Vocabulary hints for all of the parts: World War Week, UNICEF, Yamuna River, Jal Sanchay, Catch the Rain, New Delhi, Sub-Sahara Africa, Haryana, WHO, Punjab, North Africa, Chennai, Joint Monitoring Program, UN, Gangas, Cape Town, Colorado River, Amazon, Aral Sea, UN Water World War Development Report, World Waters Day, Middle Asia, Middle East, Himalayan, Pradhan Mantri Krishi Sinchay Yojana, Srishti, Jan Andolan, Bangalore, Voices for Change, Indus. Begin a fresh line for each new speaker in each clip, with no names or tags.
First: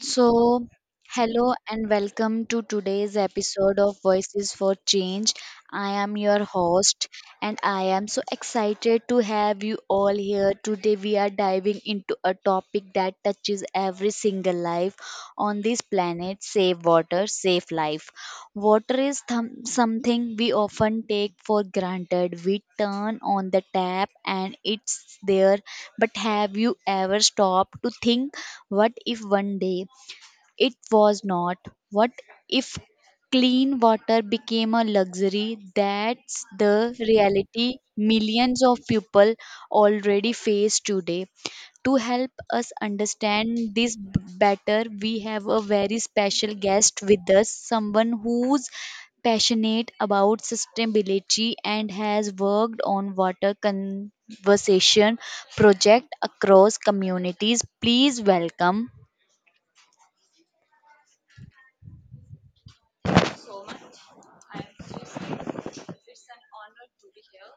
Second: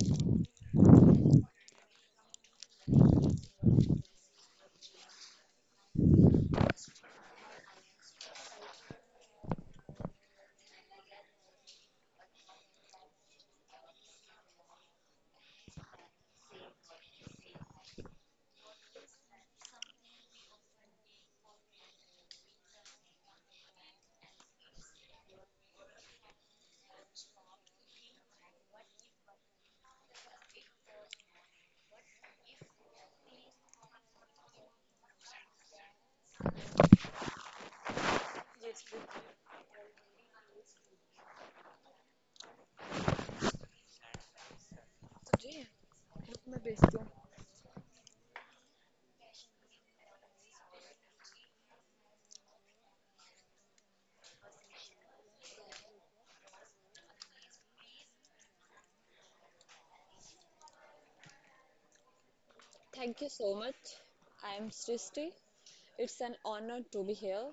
So, hello and welcome to today's episode of Voices for Change. I am your host, and I am so excited to have you all here. Today, we are diving into a topic that touches every single life on this planet: save water, save life. Water is something we often take for granted. We turn on the tap and it's there, but have you ever stopped to think? What if one day it was not? What if clean water became a luxury? That's the reality millions of
Yes, with
people already face today. To help us understand this better, we have a
today
very
with
special
my
guest
bestie.
with us, someone who's passionate about sustainability and has worked on water conservation project across communities. Please welcome.
Thank you so much. I am Srishti. It's an honor to be here.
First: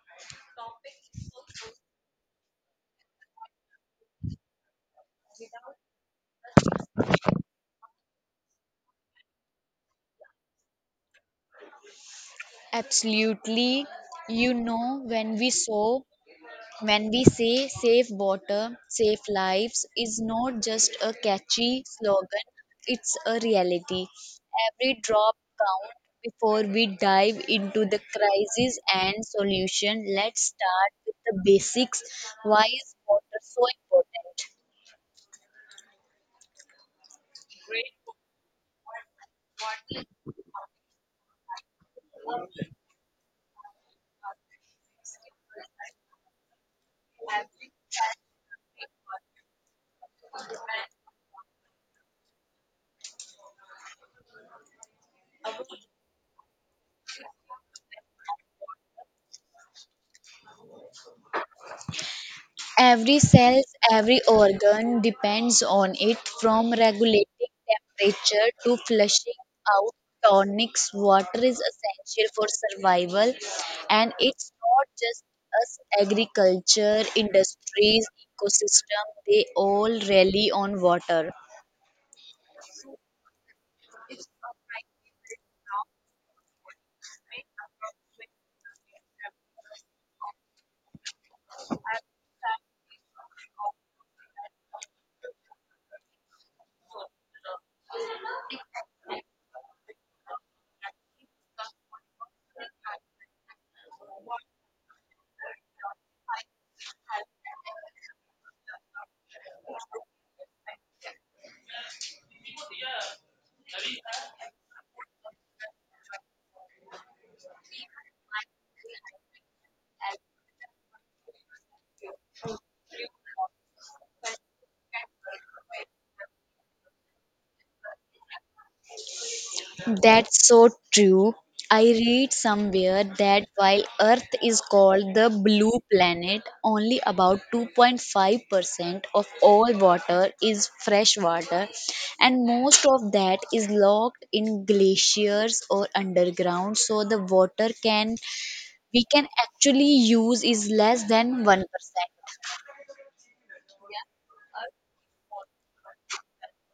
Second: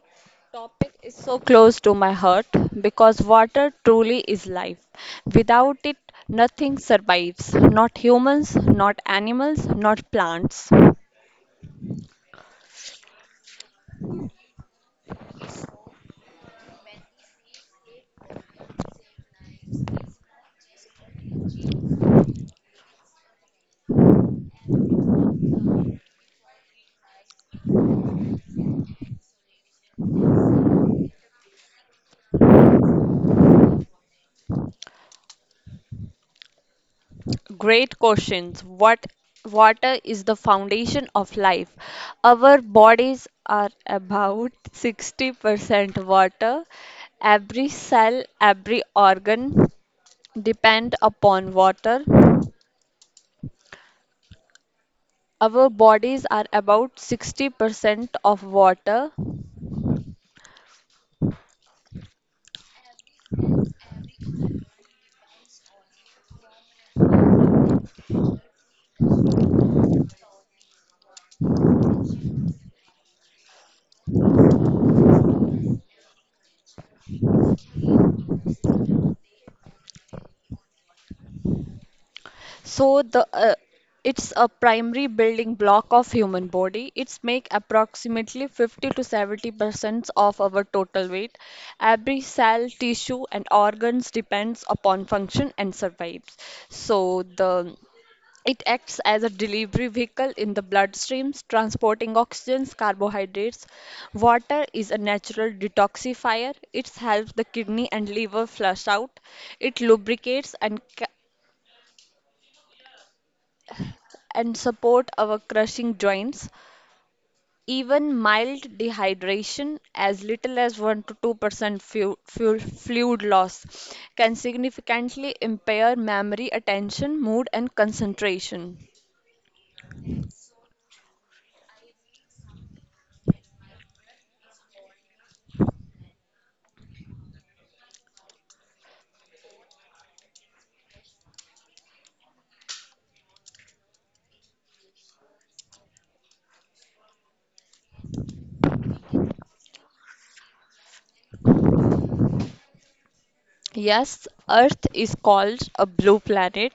Topic is so close to my heart because water truly is life. Without it, nothing survives. Not humans, not animals, not plants.
Absolutely. You know, when we say safe water, safe lives is not just a catchy slogan, it's a reality. Every drop counts. Before we dive into the crisis and solution, let's start with the basics. Why is water so important?
Great questions. What Water is the foundation of life. Our bodies are about 60% water. Every cell, every organ depend upon water. Our bodies are about 60% of water.
Every cell, every organ depends on it, from regulating temperature to flushing out tonics. Water is essential for survival, and it's not just us: agriculture, industries, ecosystem, they all rely on water.
So the It's a primary building block of human body. It's make approximately 50 to 70% of our total weight. Every cell, tissue, and organs depends upon function and survives. So the It acts as a delivery vehicle in the bloodstreams, transporting oxygens, carbohydrates. Water is a natural detoxifier. It helps the kidney and liver flush out. It lubricates and and support our crushing joints. Even mild dehydration, as little as 1 to 2% fluid loss, can significantly impair memory, attention, mood, and concentration.
That's so true. I read somewhere that while Earth is called the blue planet, only about 2.5% of all water is fresh water, and most of that is locked in glaciers or underground, so the water can we can actually use is less than 1%.
Yes, Earth is called a blue planet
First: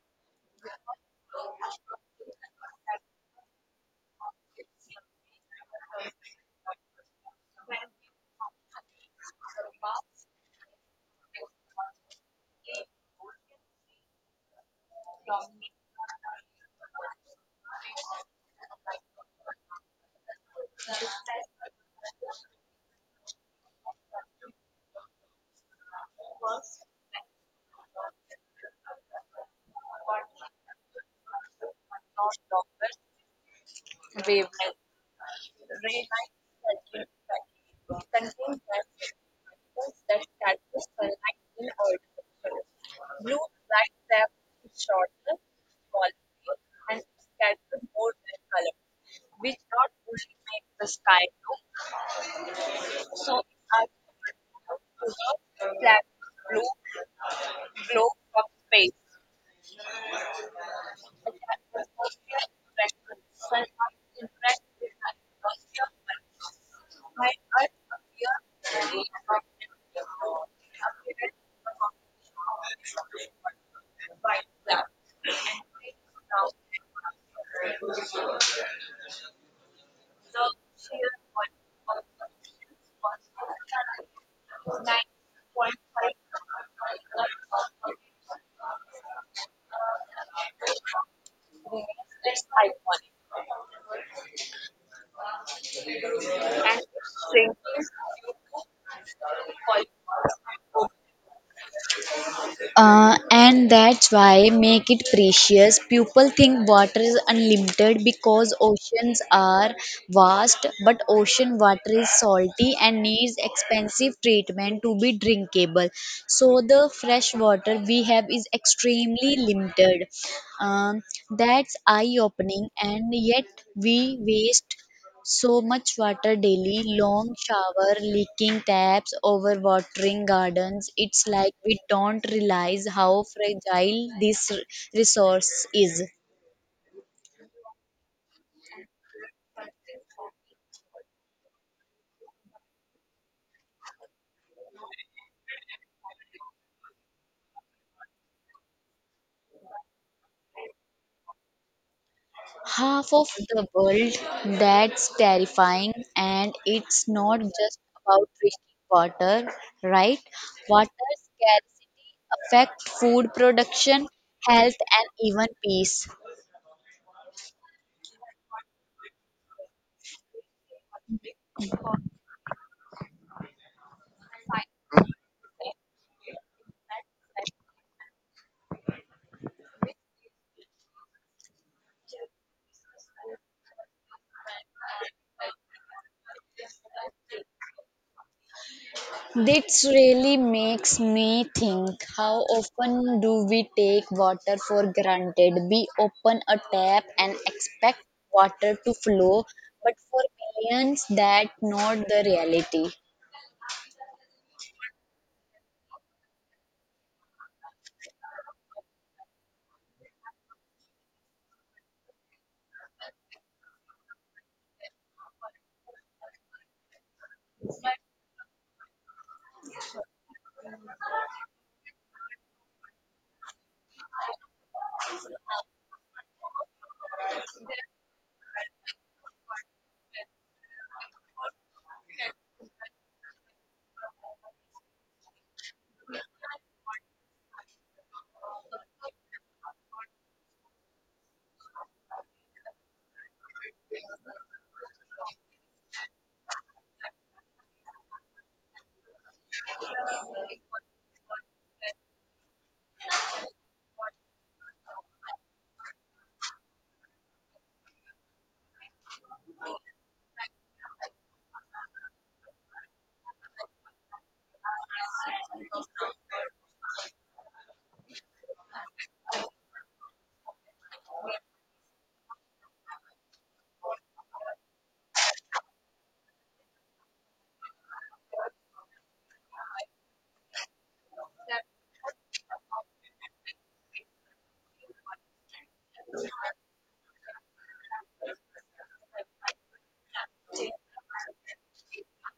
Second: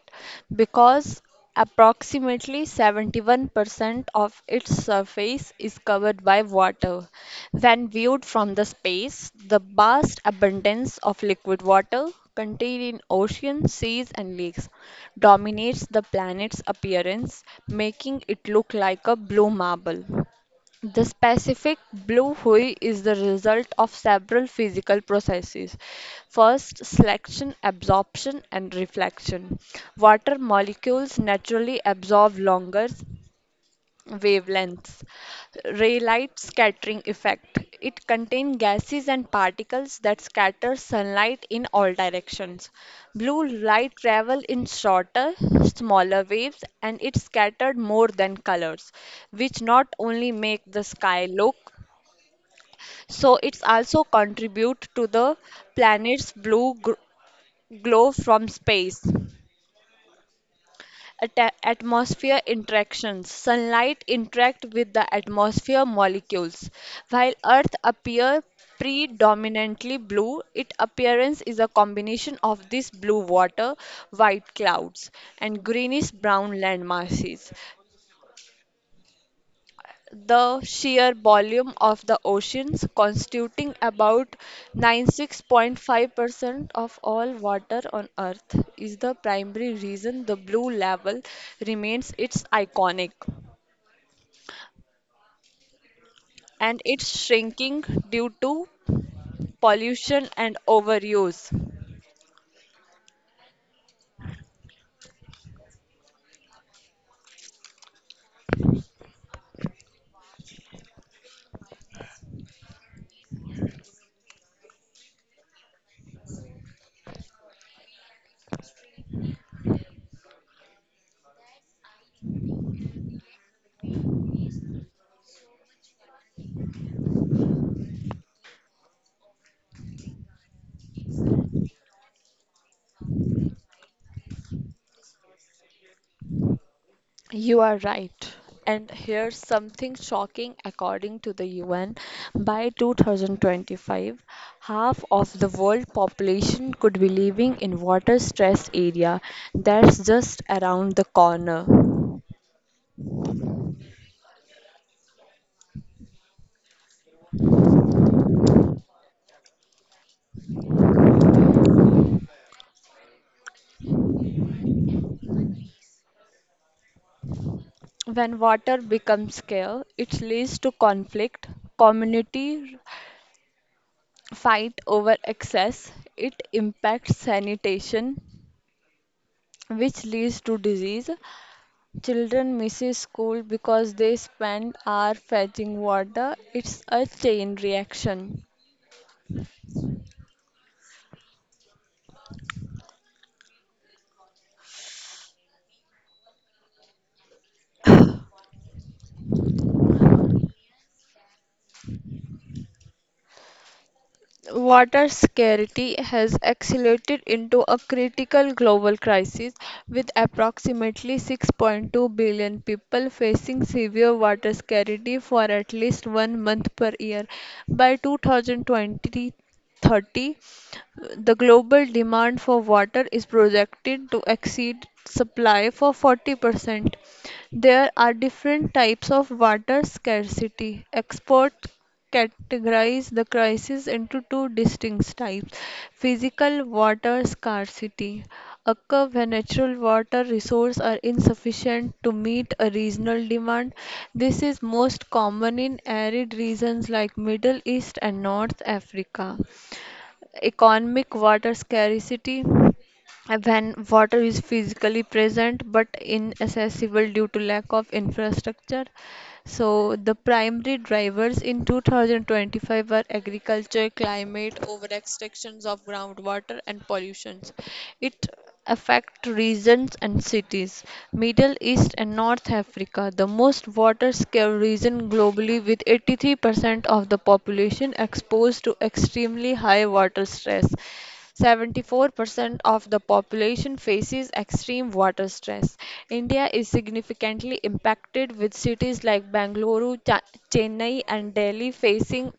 because approximately 71% of its surface is covered by water. When viewed from the space, the vast abundance of liquid water contained in oceans, seas, and lakes dominates the planet's appearance, making it look like a blue marble. The specific blue hue is the result of several physical processes. First, selection, absorption, and reflection. Water molecules naturally absorb longer wavelengths. Raylight scattering effect. It contains gases and particles that scatter sunlight in all directions. Blue light travel in shorter, smaller waves and it's scattered more than colors, which not only make the sky look, so it's also contribute to the planet's blue glow from space. Atmosphere interactions. Sunlight interact with the atmosphere molecules. While Earth appear predominantly blue, its appearance is a combination of this blue water, white clouds, and greenish brown land masses, the sheer volume of the oceans, constituting about 96.5% of all water on Earth, is the primary reason the blue level remains its iconic. And it's shrinking due to pollution and overuse.
And that's why make it precious. People think water is unlimited because oceans are vast, but ocean water is salty and needs expensive treatment to be drinkable. So the fresh water we have is extremely limited. Um, that's eye-opening, and yet we waste so much water daily: long shower, leaking taps, overwatering gardens. It's like we don't realize how fragile this resource is.
You are right. And here's something shocking, according to the UN. By 2025, half of the world population could be living in water-stressed area, that's just around the corner.
Half of the world, that's terrifying, and it's not just about water, right? Water scarcity affect food production, health, and even peace.
When water becomes scarce, it leads to conflict, community fight over access, it impacts sanitation, which leads to disease. Children misses school because they spend hours fetching water. It's a chain reaction.
This really makes me think, how often do we take water for granted? We open a tap and expect water to flow. For millions, that not the reality.
Water scarcity has accelerated into a critical global crisis, with approximately 6.2 billion people facing severe water scarcity for at least one month per year. By 2020, the global demand for water is projected to exceed supply for 40%. There are different types of water scarcity. Experts categorize the crisis into two distinct types. Physical water scarcity occur when natural water resources are insufficient to meet a regional demand. This is most common in arid regions like Middle East and North Africa. Economic water scarcity, when water is physically present but inaccessible due to lack of infrastructure. So the primary drivers in 2025 were agriculture, climate, over extractions of groundwater and pollutions. It affect regions and cities. Middle East and North Africa, the most water-scarce region globally, with 83% of the population exposed to extremely high water stress. 74% of the population faces extreme water stress. India is significantly impacted with cities like Bangalore, Chennai and Delhi facing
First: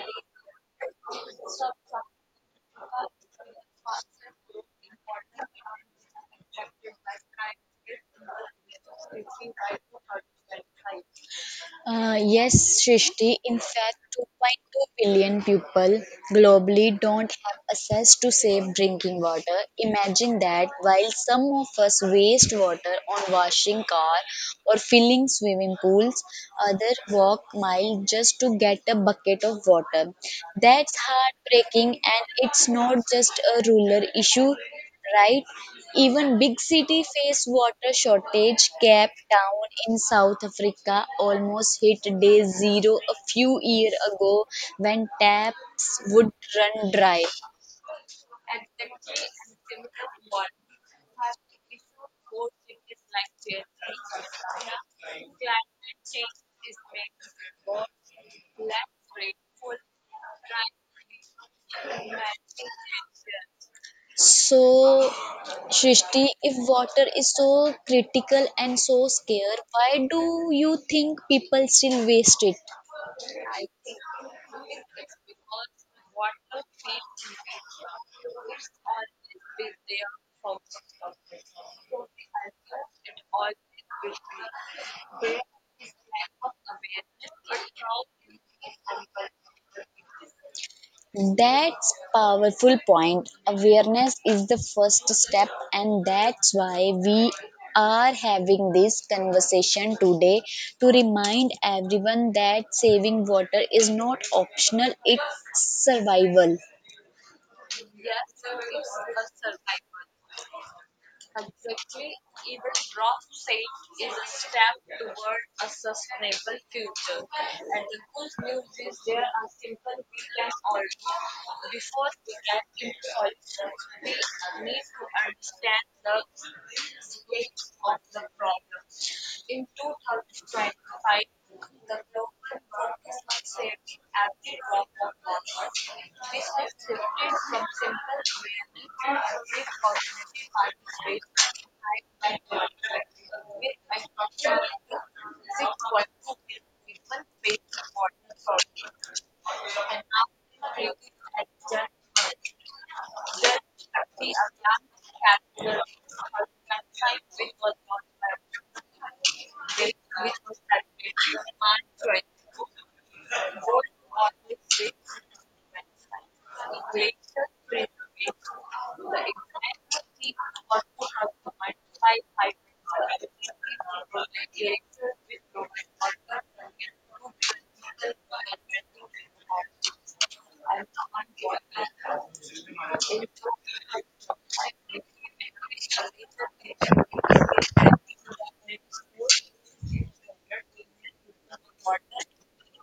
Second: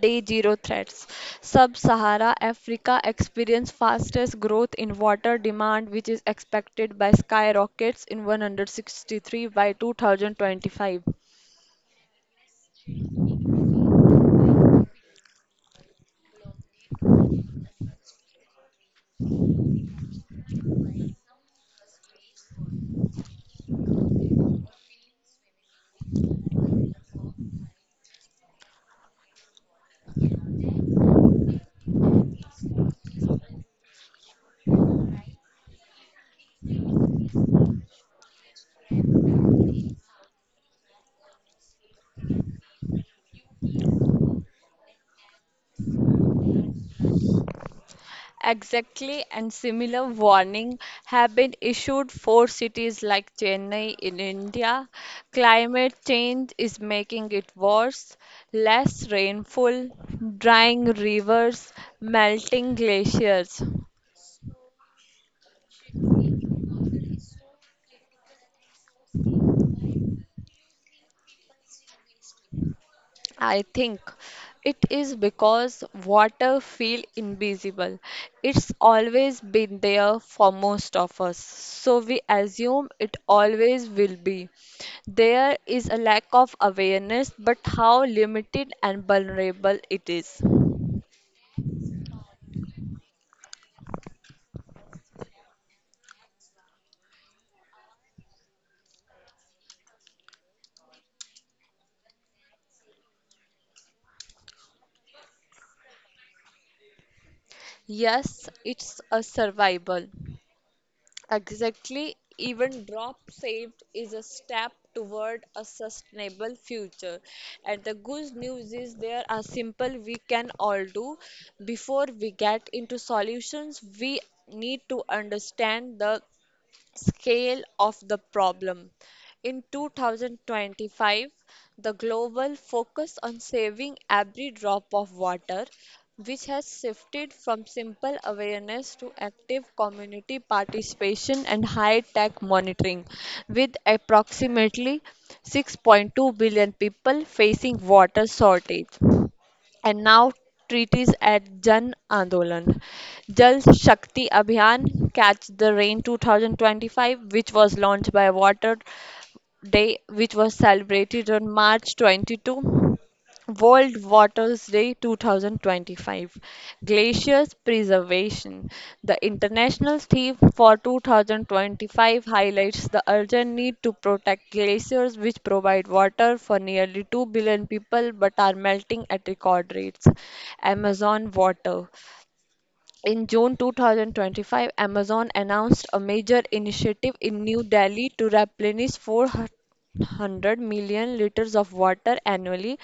Day zero threats. Sub-Sahara Africa experienced fastest growth in water demand, which is expected by skyrockets in 163 by 2025.
Yes, Srishti, in fact 2.2 billion people globally don't have access to safe drinking water. Imagine that, while some of us waste water on washing car or filling swimming pools, others walk miles just to get a bucket of water. That's heartbreaking, and it's not just a rural issue, right? Even big city face water shortage. Cape Town in South Africa almost hit day zero a few years ago, when taps would run dry.
Exactly, and similar warning have been issued for cities like Chennai in India. Climate change is making it worse. Less rainfall, drying rivers, melting glaciers.
So, Shrishti, if water is so critical and so scarce, why do you think people still waste it?
I think it is because water feel invisible. It's always been there for most of us, so we assume it always will be. There is a lack of awareness, but how limited and vulnerable it is.
That's powerful point. Awareness is the first step, and that's why we are having this conversation today, to remind everyone that saving water is not optional, it's survival.
Yes, it's a survival. Exactly, even drop saved is a step toward a sustainable future. And the good news is there are simple we can all do. Before we get into solutions, we need to understand the scale of the problem. In 2025, the global focus on saving every drop of water, which has shifted from simple awareness to active community participation and high tech monitoring, with approximately 6.2 billion people facing water shortage and now treaties at Jan Andolan. Jal Shakti Abhiyan Catch the Rain 2025, which was launched by Water Day, which was celebrated on March 22, World Waters Day 2025. Glaciers Preservation. The international theme for 2025 highlights the urgent need to protect glaciers, which provide water for nearly 2 billion people but are melting at record rates. Amazon water. In June 2025, Amazon announced a major initiative in New Delhi to replenish 400 million liters of water annually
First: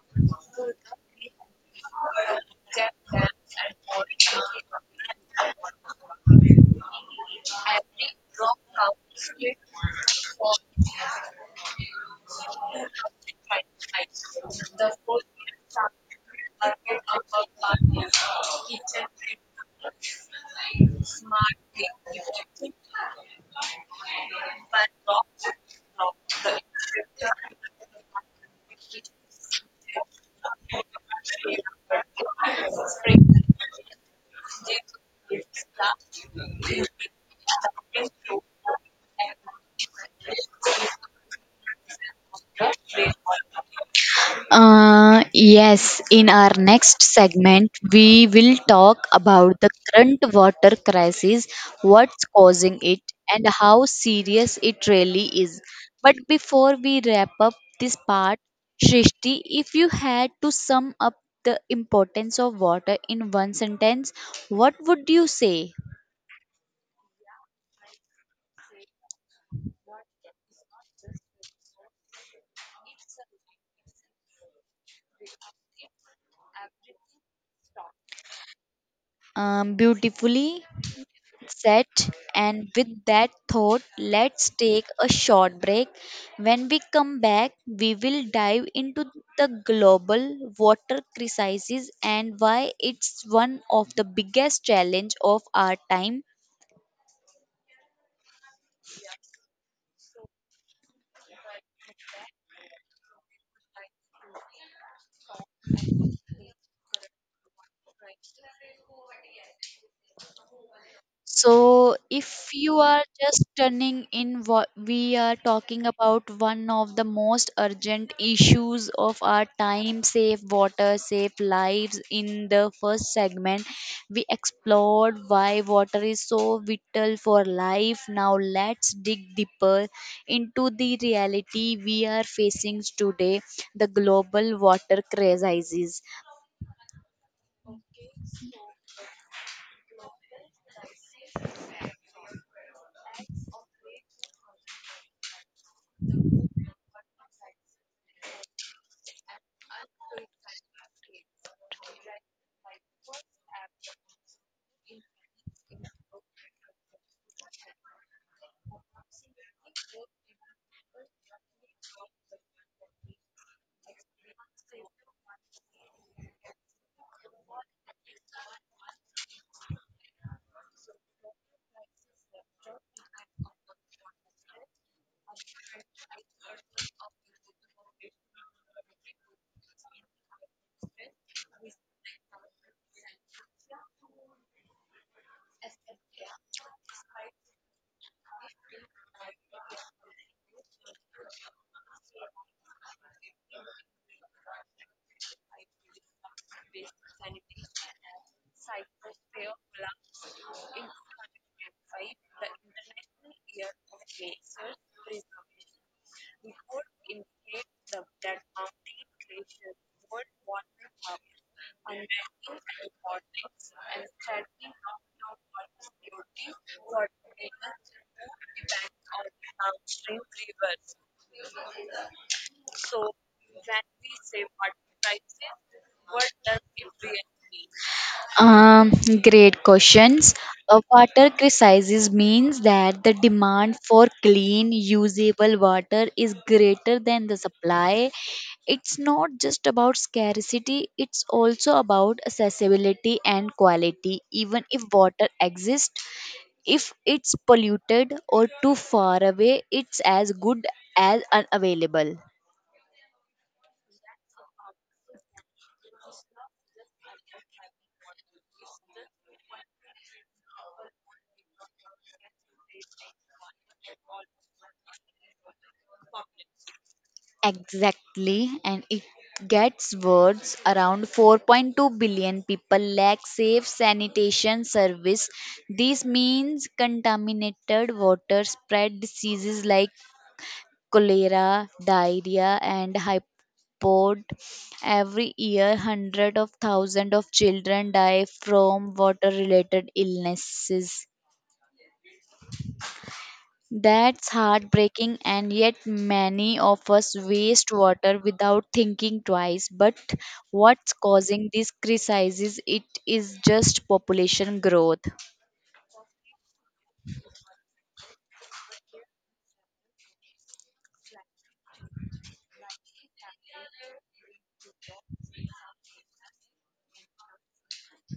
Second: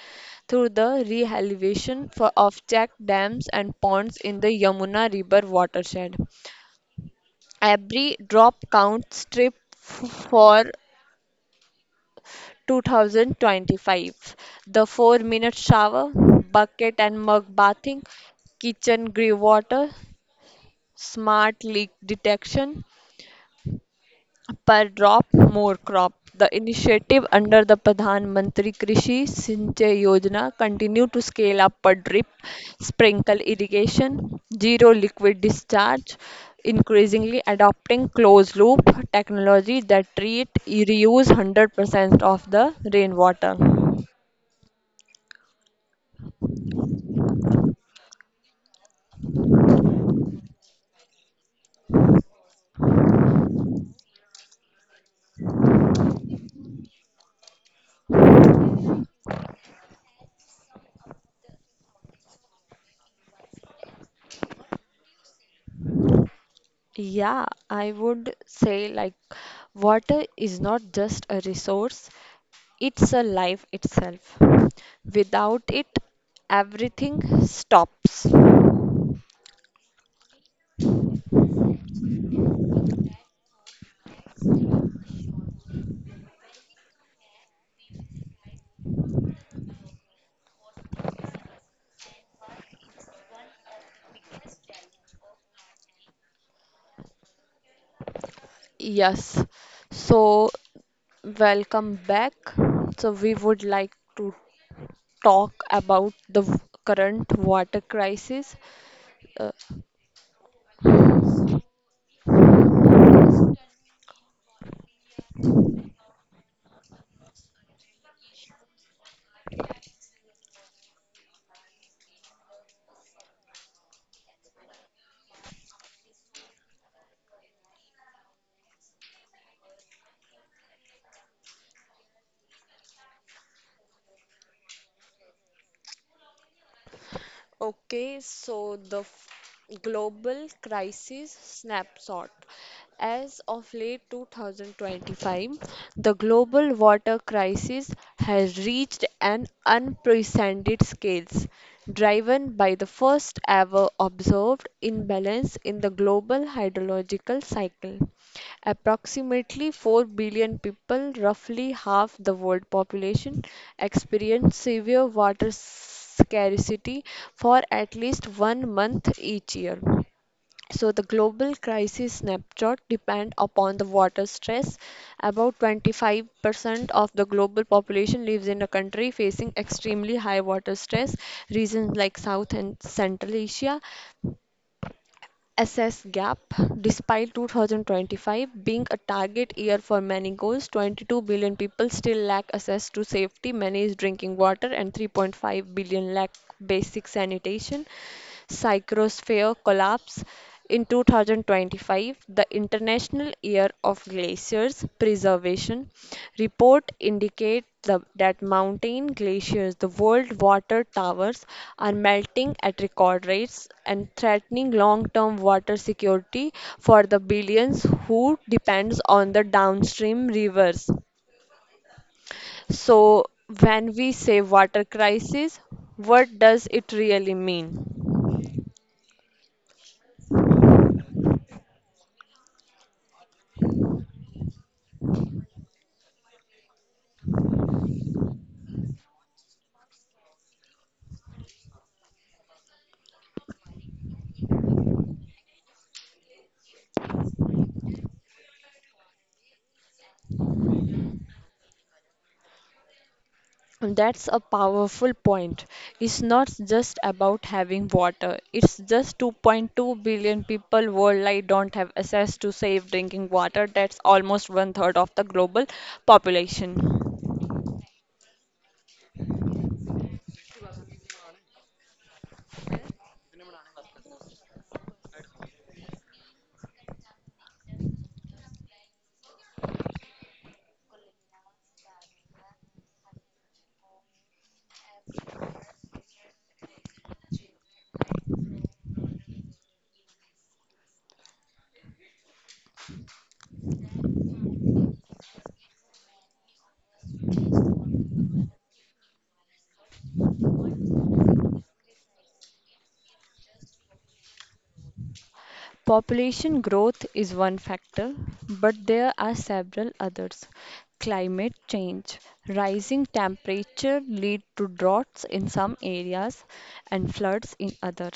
through the rehabilitation of checked dams and ponds in the Yamuna River watershed. Every drop counts Trip for 2025. The 4 minute shower, bucket and mug bathing, kitchen grey water, smart leak detection, Per drop more crop. The initiative under the Pradhan Mantri Krishi Sinchay Yojana continue to scale up per drip, sprinkle irrigation, zero liquid discharge, increasingly adopting closed loop technology that treat reuse 100% of the rainwater.
Yes, in our next segment, we will talk about the current water crisis, what's causing it, and how serious it really is. But before we wrap up this part, Shrishti, if you had to sum up the importance of water in one sentence, what would you say?
Yeah, I would say like water is not just a resource, it's a life itself. Without it, everything stops.
Beautifully set. And with that thought, let's take a short break. When we come back, we will dive into the global water crisis and why it's one of the biggest challenge of our time.
Yes. So, welcome back. So, we would like to talk about the current water crisis. Uh,
So, if you are just turning in, what we are talking about one of the most urgent issues of our time: save water, save lives. In the first segment, we explored why water is so vital for life. Now, let's dig deeper into the reality we are facing today, the global water crisis.
Okay, so the global crisis snapshot. As of late 2025, the global water crisis has reached an unprecedented scale, driven by the first ever observed imbalance in the global hydrological cycle. Approximately 4 billion people, roughly half the world population, experience severe water scarcity for at least one month each year. So the global crisis snapshot depend upon the water stress. About 25% of the global population lives in a country facing extremely high water stress. Regions like South and Central Asia assess gap despite 2025 being a target year for many goals. 22 billion people still lack access to safety managed drinking water and 3.5 billion lack basic sanitation. Psychrosphere collapse in 2025, the International Year of Glaciers Preservation report indicate that mountain glaciers, the world water towers, are melting at record rates and threatening long-term water security for the billions who depends on the downstream rivers. So, when we say water crisis, what does it really mean?
Um, Great questions. A water crisis means that the demand for clean, usable water is greater than the supply. It's not just about scarcity, it's also about accessibility and quality. Even if water exists, if it's polluted or too far away, it's as good as unavailable.
That's a powerful point. It's not just about having water. It's just 2.2 billion people worldwide don't have access to safe drinking water. That's almost one third of the global population.
Exactly, and it gets worse. Around 4.2 billion people lack safe sanitation service. This means contaminated water spread diseases like cholera, diarrhea, and hypod. Every year, hundreds of thousands of children die from water-related illnesses. That's heartbreaking, and yet many of us waste water without thinking twice. But what's causing these crises? It is just population growth.
Population growth is one factor, but there are several others. Climate change. Rising temperature lead to droughts in some areas and floods in other.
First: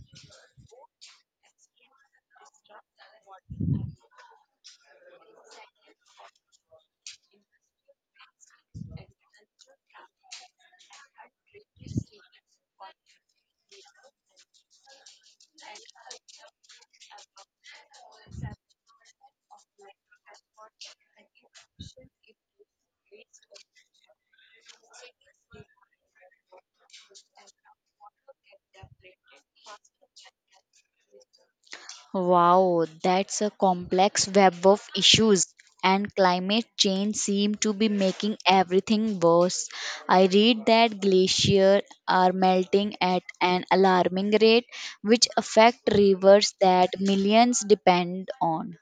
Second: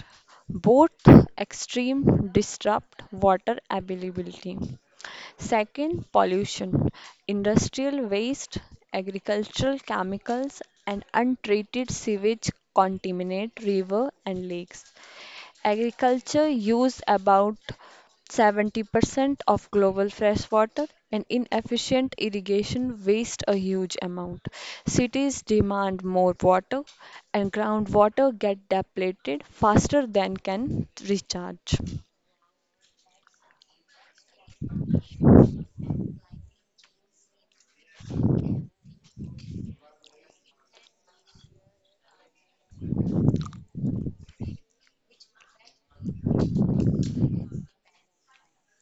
Both extreme disrupt water availability. Second, pollution. Industrial waste, agricultural chemicals, and untreated sewage contaminate river and lakes. Agriculture use about 70% of global fresh water, and inefficient irrigation waste a huge amount. Cities demand more water, and groundwater get depleted faster than can recharge.
Wow, that's a complex web of issues. And climate change seem to be making everything worse. I read that glaciers are melting at an alarming rate, which affect rivers that millions depend on.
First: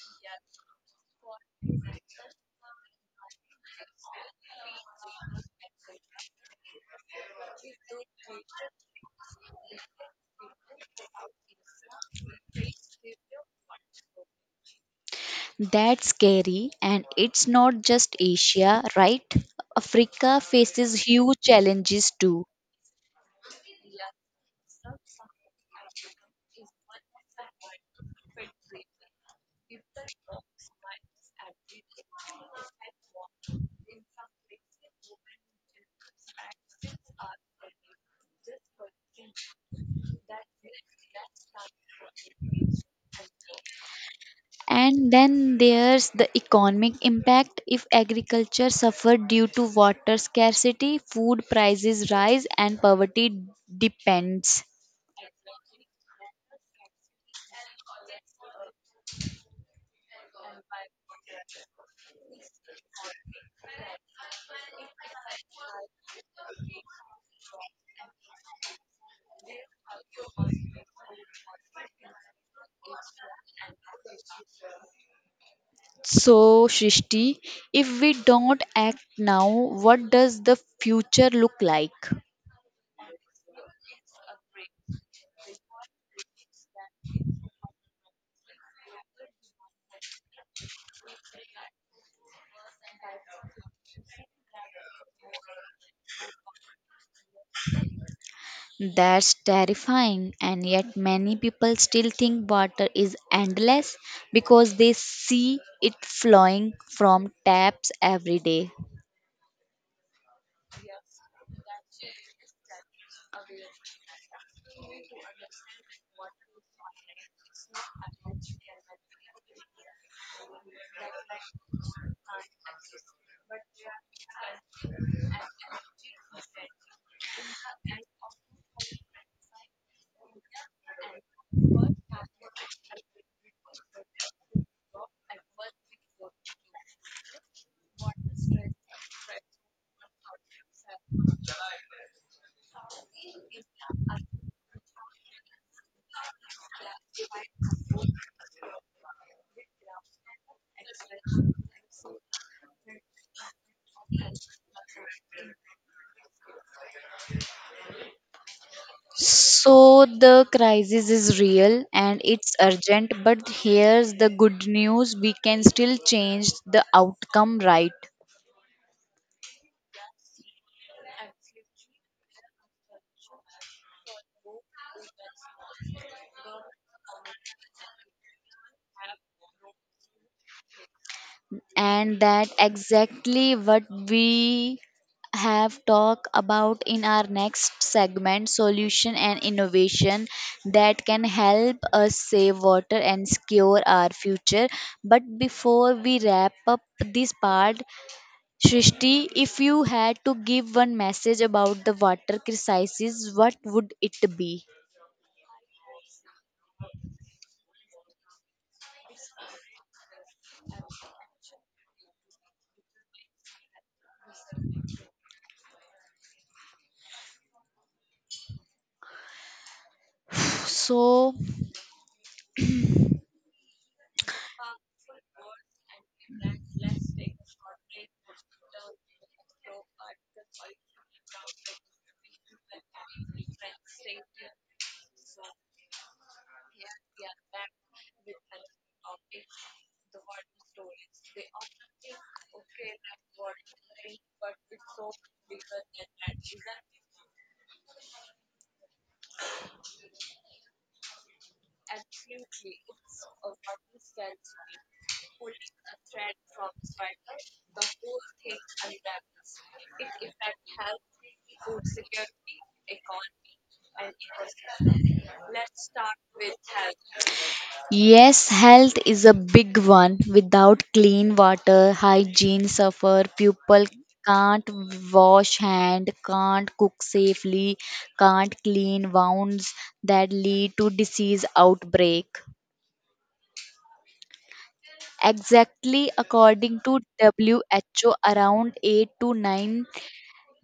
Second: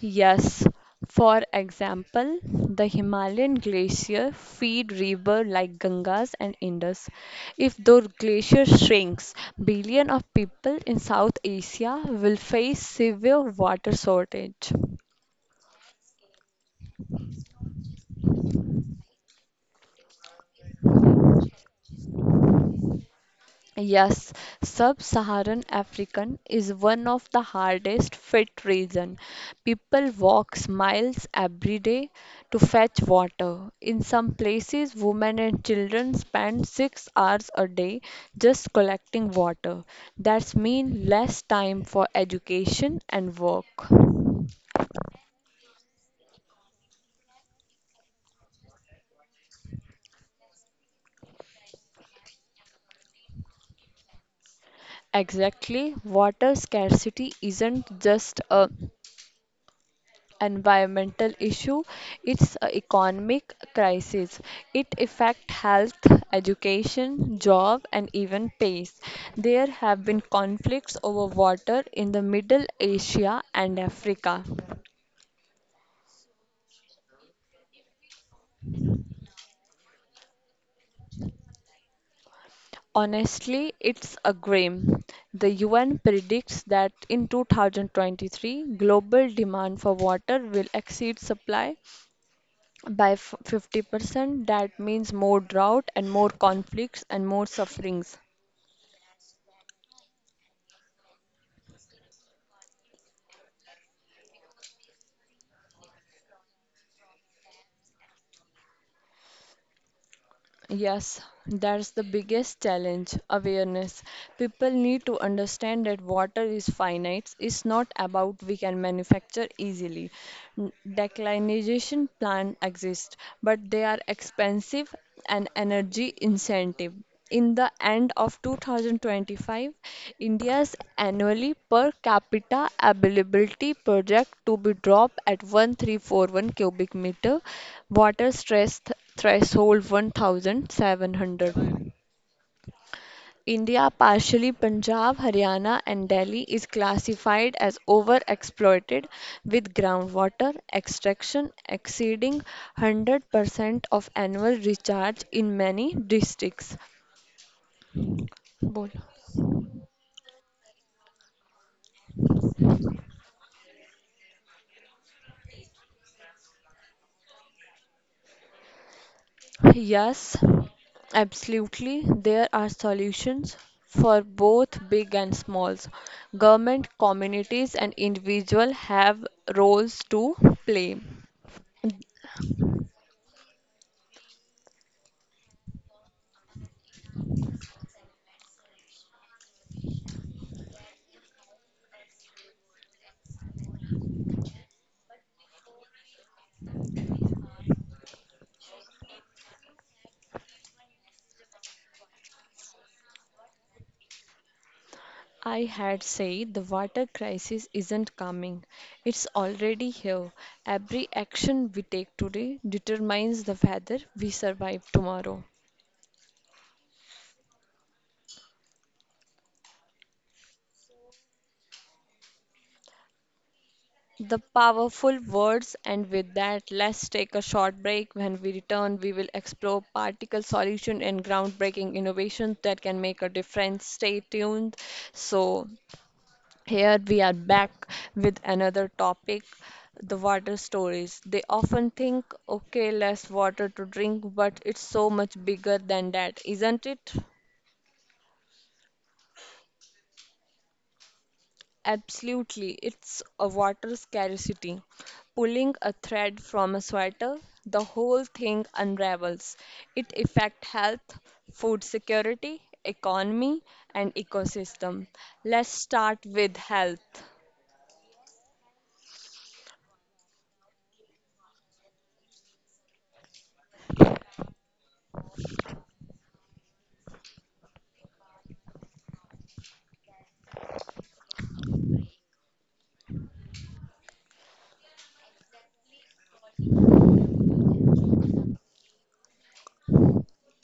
Yes, for example, the Himalayan glacier feed rivers like Gangas and Indus. If those glaciers shrinks, billion of people in South Asia will face severe water shortage.
That's scary, and it's not just Asia, right? Africa faces huge challenges too.
Yes, sub-Saharan African is one of the hardest fit region. People walks miles every day to fetch water. In some places, women and children spend 6 hours a day just collecting water. That's mean less time for education and work.
And then there's the economic impact, if agriculture suffered due to water scarcity, food prices rise, and poverty depends.
Exactly, water scarcity isn't just a environmental issue, it's a economic crisis. It affect health, education, job and even peace. There have been conflicts over water in the Middle Asia and Africa.
So, Shrishti, if we don't act now, what does the future look like?
Honestly, it's a grim. The UN predicts that in 2023, global demand for water will exceed supply by 50%. That means more drought and more conflicts and more sufferings.
That's terrifying, and yet many people still think water is endless because they see it flowing from taps every day.
Yes, that's the biggest challenge awareness. People need to understand that water is finite, it's not about we can manufacture easily. Declinization plants exist, but they are expensive and energy incentive. In the end of 2025, India's annually per capita availability project to be dropped at 1341 cubic meter, water stress threshold 1700. India, partially Punjab, Haryana, and Delhi, is classified as overexploited with groundwater extraction exceeding 100% of annual recharge in many districts. बोल
So the crisis is real and it's urgent, but here's the good news, we can still change the outcome, right.
Yes, absolutely. There are solutions for both big and smalls. Government, communities, and individual have roles to play.
And that exactly what we have talked about in our next segment, solution and innovation that can help us save water and secure our future. But before we wrap up this part, Shrishti, if you had to give one message about the water crisis, what would it be?
I had said the water crisis isn't coming. It's already here. Every action we take today determines the weather we survive tomorrow.
So,
The powerful words, and with that, let's take a short break. When we return, we will explore particle solution and groundbreaking innovations that can make a difference. Stay tuned. So, here we are back with another topic, the water stories. They often think, okay, less water to drink, but it's so much bigger than that, isn't it? Absolutely, it's a water scarcity. Pulling a thread from a sweater, the whole thing unravels. It affects health, food security, economy, and ecosystem. Let's start with health.
yes, health is a big one. Without clean water, hygiene suffer, people can't wash hand, can't cook safely, can't clean wounds, that lead to disease outbreak. Exactly, according to WHO, around 8 to 9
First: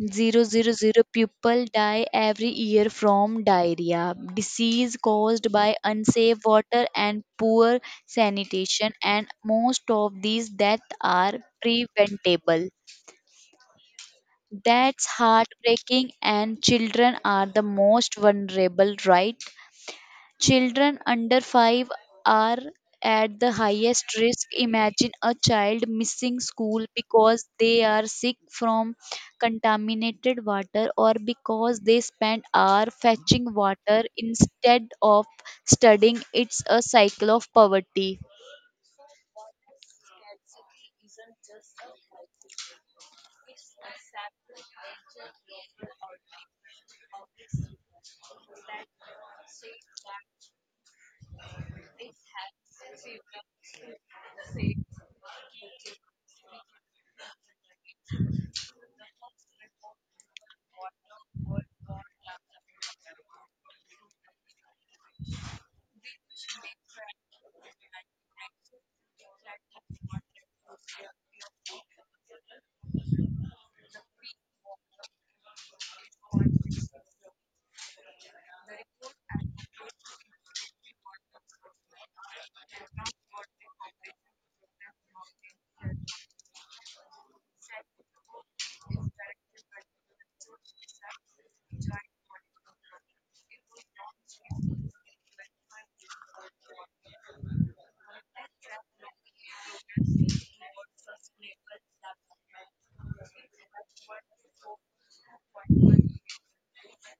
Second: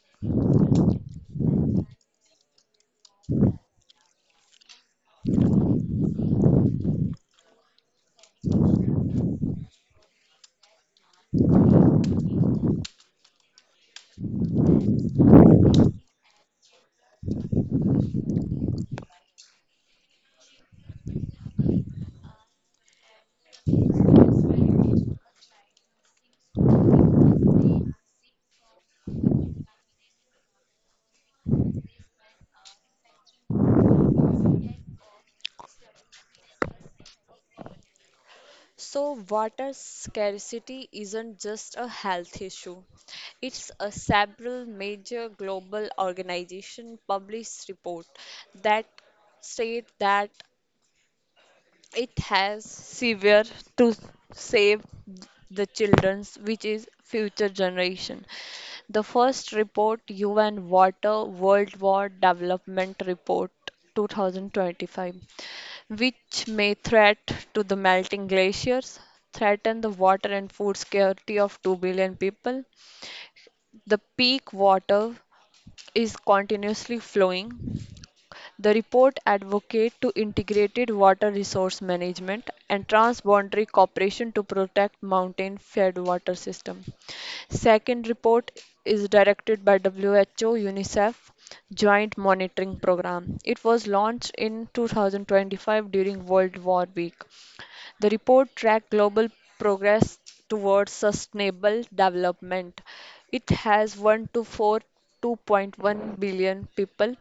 Zero zero zero people die every year from diarrhea, disease caused by unsafe water and poor sanitation, and most of these deaths are preventable. That's heartbreaking, and children are the most vulnerable, right? Children under 5 are at the highest risk. Imagine a child missing school because they are sick from contaminated water, or because they spend hours fetching water instead of studying. It's a cycle of poverty.
So, water scarcity isn't just a health issue. It's a several major global organization published report that state that it has severe to save the children's, which is future generation. The first report, UN Water World War Development Report 2025, which may threat to the melting glaciers, threaten the water and food security of 2 billion people. The peak water is continuously flowing. The report advocated to integrated water resource management and transboundary cooperation to protect mountain fed water system. Second report is directed by WHO UNICEF Joint Monitoring Program. It was launched in 2025 during World War Week. The report tracked global progress towards sustainable development. It has 1 to 4 2.1 billion people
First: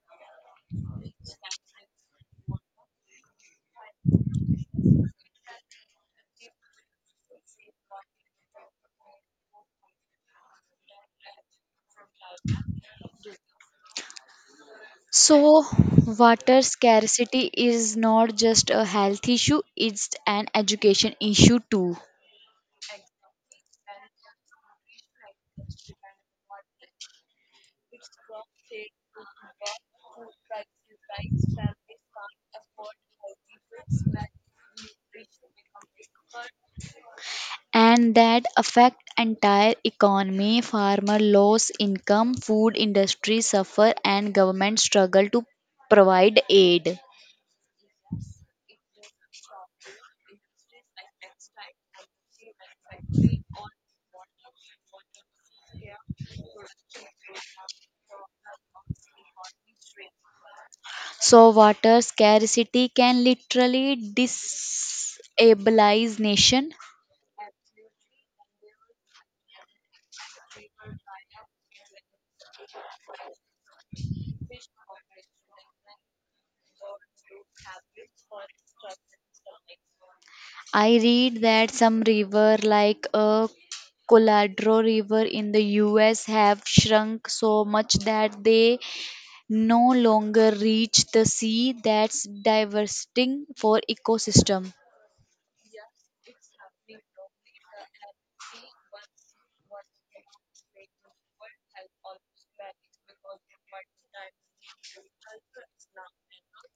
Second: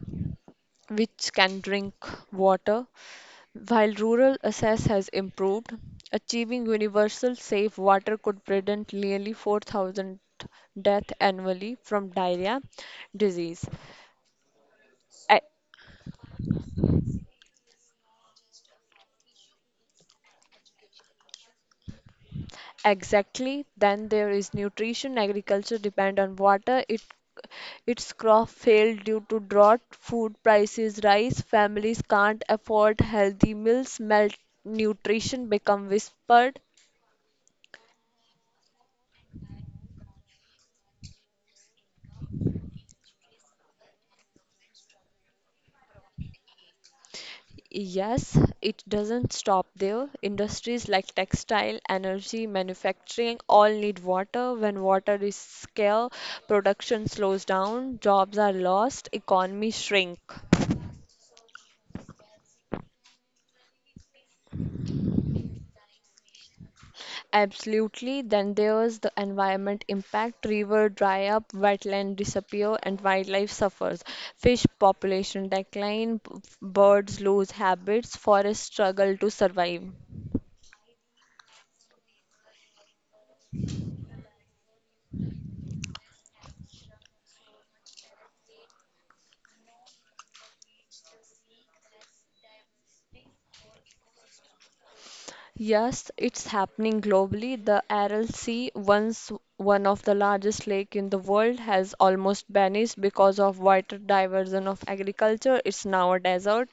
which can drink water. While rural access has improved, achieving universal safe water could prevent nearly 4,000 deaths annually from diarrhea disease. E-
So, water scarcity is not just a health issue, it's an education issue too.
Exactly, then there is nutrition. Agriculture depend on water. It Its crop failed due to drought, food prices rise, families can't afford healthy meals, malnutrition become whispered.
And that affect entire economy, farmer lose income, food industry suffer, and government struggle to provide aid.
Yes, it doesn't stop there. Industries like textile, energy, manufacturing all need water. When water is scarce, production slows down, jobs are lost, economies shrink.
So water scarcity can literally destabilize nation.
Absolutely. Then there's the environment impact. River dry up, wetland disappear, and wildlife suffers. Fish population decline, birds lose habits, forests struggle to survive.
I read that some river like a Colorado River in the US have shrunk so much that they no longer reach the sea. That's devastating for ecosystem.
Yes, it's happening globally. The Aral Sea, once one of the largest lake in the world, has almost vanished because of water diversion of agriculture. It's now a desert.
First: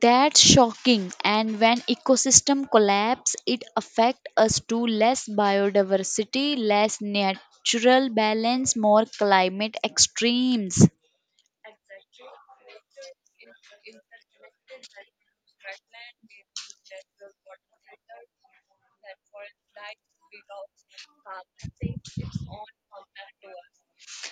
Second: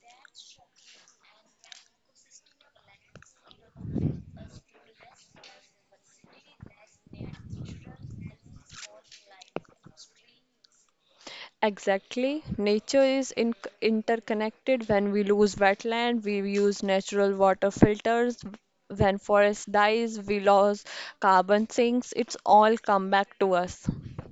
That's shocking, and when ecosystem collapse it affects us to less biodiversity, less natural balance, more climate extremes.
Exactly. Nature is in interconnected. When we lose wetland, we use natural water filters. When forest dies, we lose carbon sinks. It's all come back to us.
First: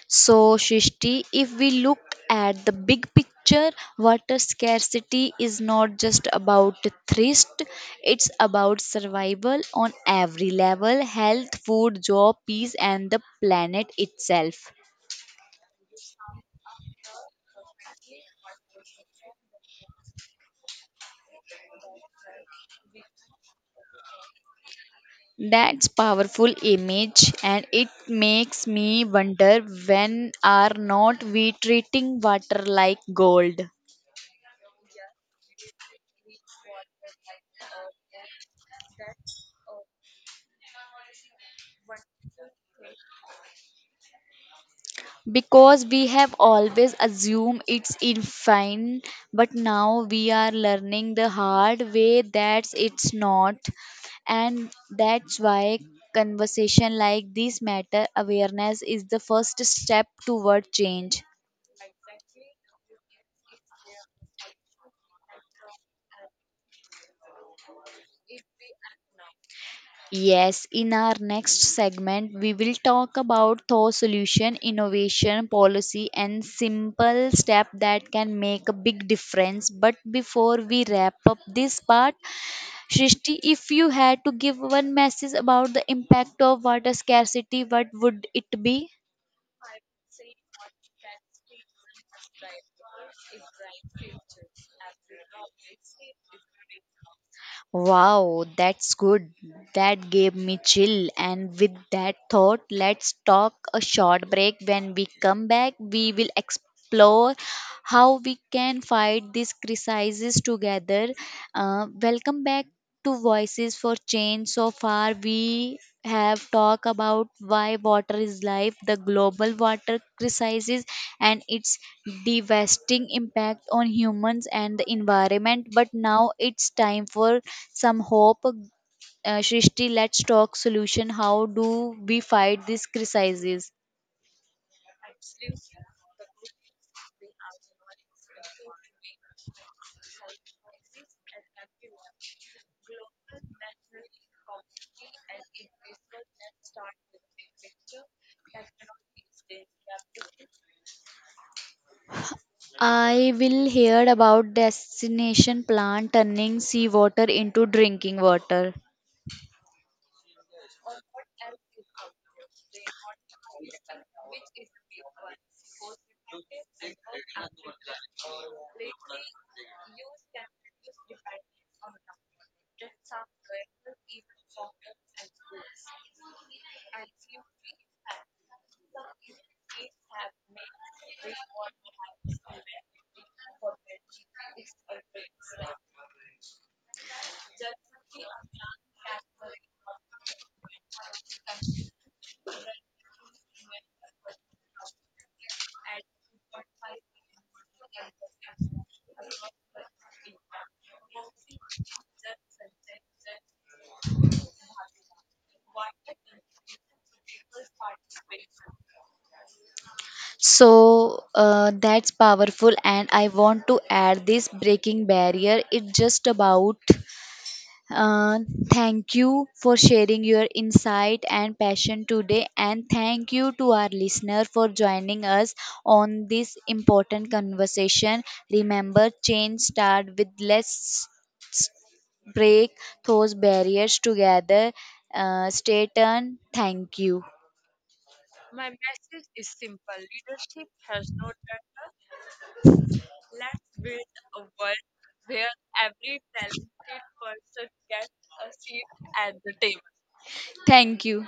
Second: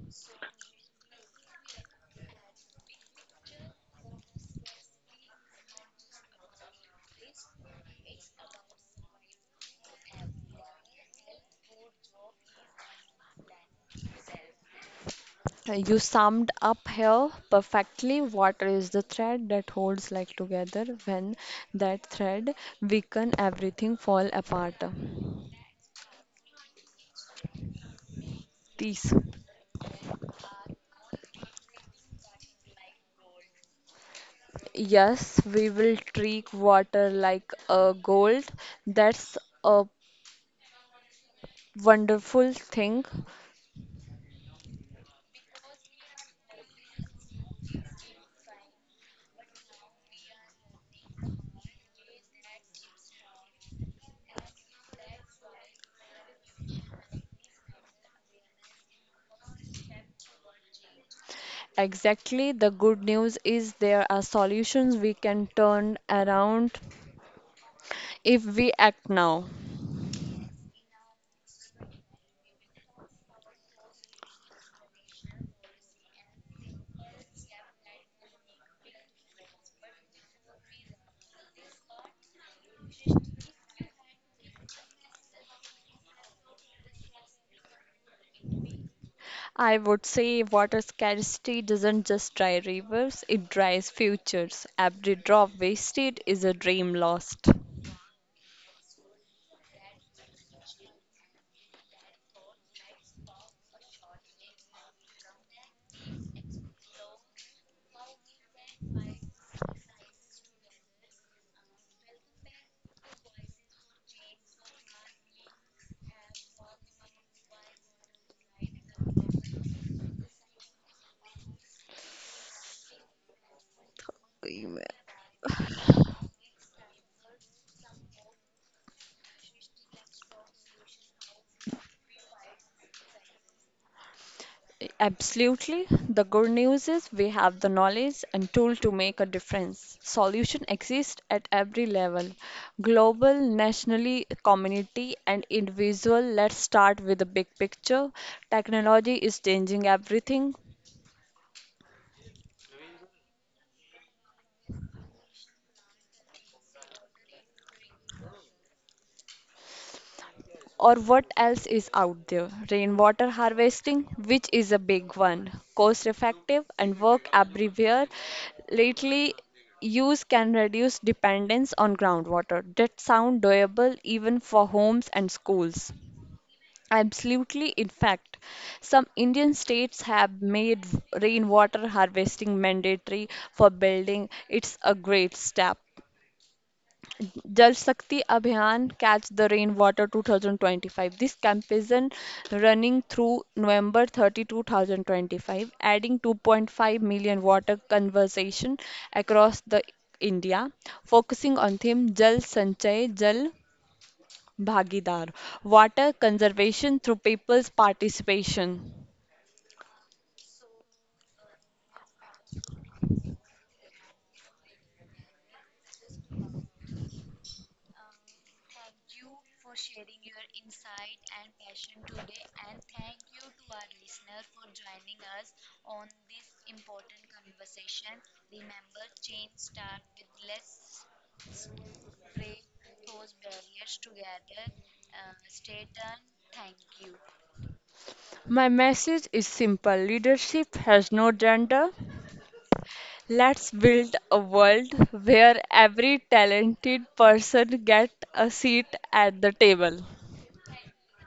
So, Shishti, if we look at the big picture, water scarcity is not just about thirst, it's about survival on every level: health, food, job, peace, and the planet itself.
You summed up here perfectly what is the thread that holds life together when that thread weaken everything fall apart.
That's powerful image, and it makes me
Peace.
wonder, when are not we treating water like gold?
Yes, we will treat water like a gold. That's a wonderful thing.
Because we have always assumed it's infinite, but now we are learning the hard way that it's not. And that's why conversation like this matter, awareness is the first step toward change.
Exactly. The good news is there are solutions we can turn around if we act now.
Yes, in our next segment, we will talk about thought solution, innovation, policy, and simple step that can make a big difference. But before we wrap up this part, Srishti, if you had to give one message about the impact of water scarcity, what would it be?
I would say water scarcity doesn't just dry rivers, it dries futures. Every drop wasted is a dream lost.
Wow, that's good. That gave me chill. And with that thought, let's talk a short break. When we come back, we will explore how we can fight these crises together. Welcome back to Voices for Change. So far, we have talked about why water is life, the global water crisis, and its devastating impact on humans and the
Amen.
environment. But now it's time for some hope. Shrishti, let's talk solution. How do we fight this crisis?
Absolutely. The good news is we have the knowledge and tool to make a difference. Solution exists at every level, global, nationally, community, and individual. Let's start with the big picture. Technology is changing everything.
I will hear about destination plant turning seawater into drinking water.
Or what else is out there? Rainwater harvesting, which is a big one, cost effective and work everywhere. Lately, use can reduce dependence on groundwater. That sound doable even for homes and schools. Absolutely, in fact, some Indian states have made rainwater harvesting mandatory for building. It's a great step. Jal Shakti Abhiyan Catch the Rainwater 2025. This campaign running through November 30, 2025, adding 2.5 million water conservation across the India, focusing on theme Jal Sanchay Jal Bhagidar, water conservation through people's participation.
So that's powerful, and I want to add this breaking barrier. It's just about uh, thank you for sharing your insight and passion today, and thank you to our listener for joining us on this important conversation. Remember, change start with, let's break those barriers together. Stay tuned. Thank you.
My message is simple: leadership has no gender. Let's build a world where every talented person gets a seat at the table.
Thank you.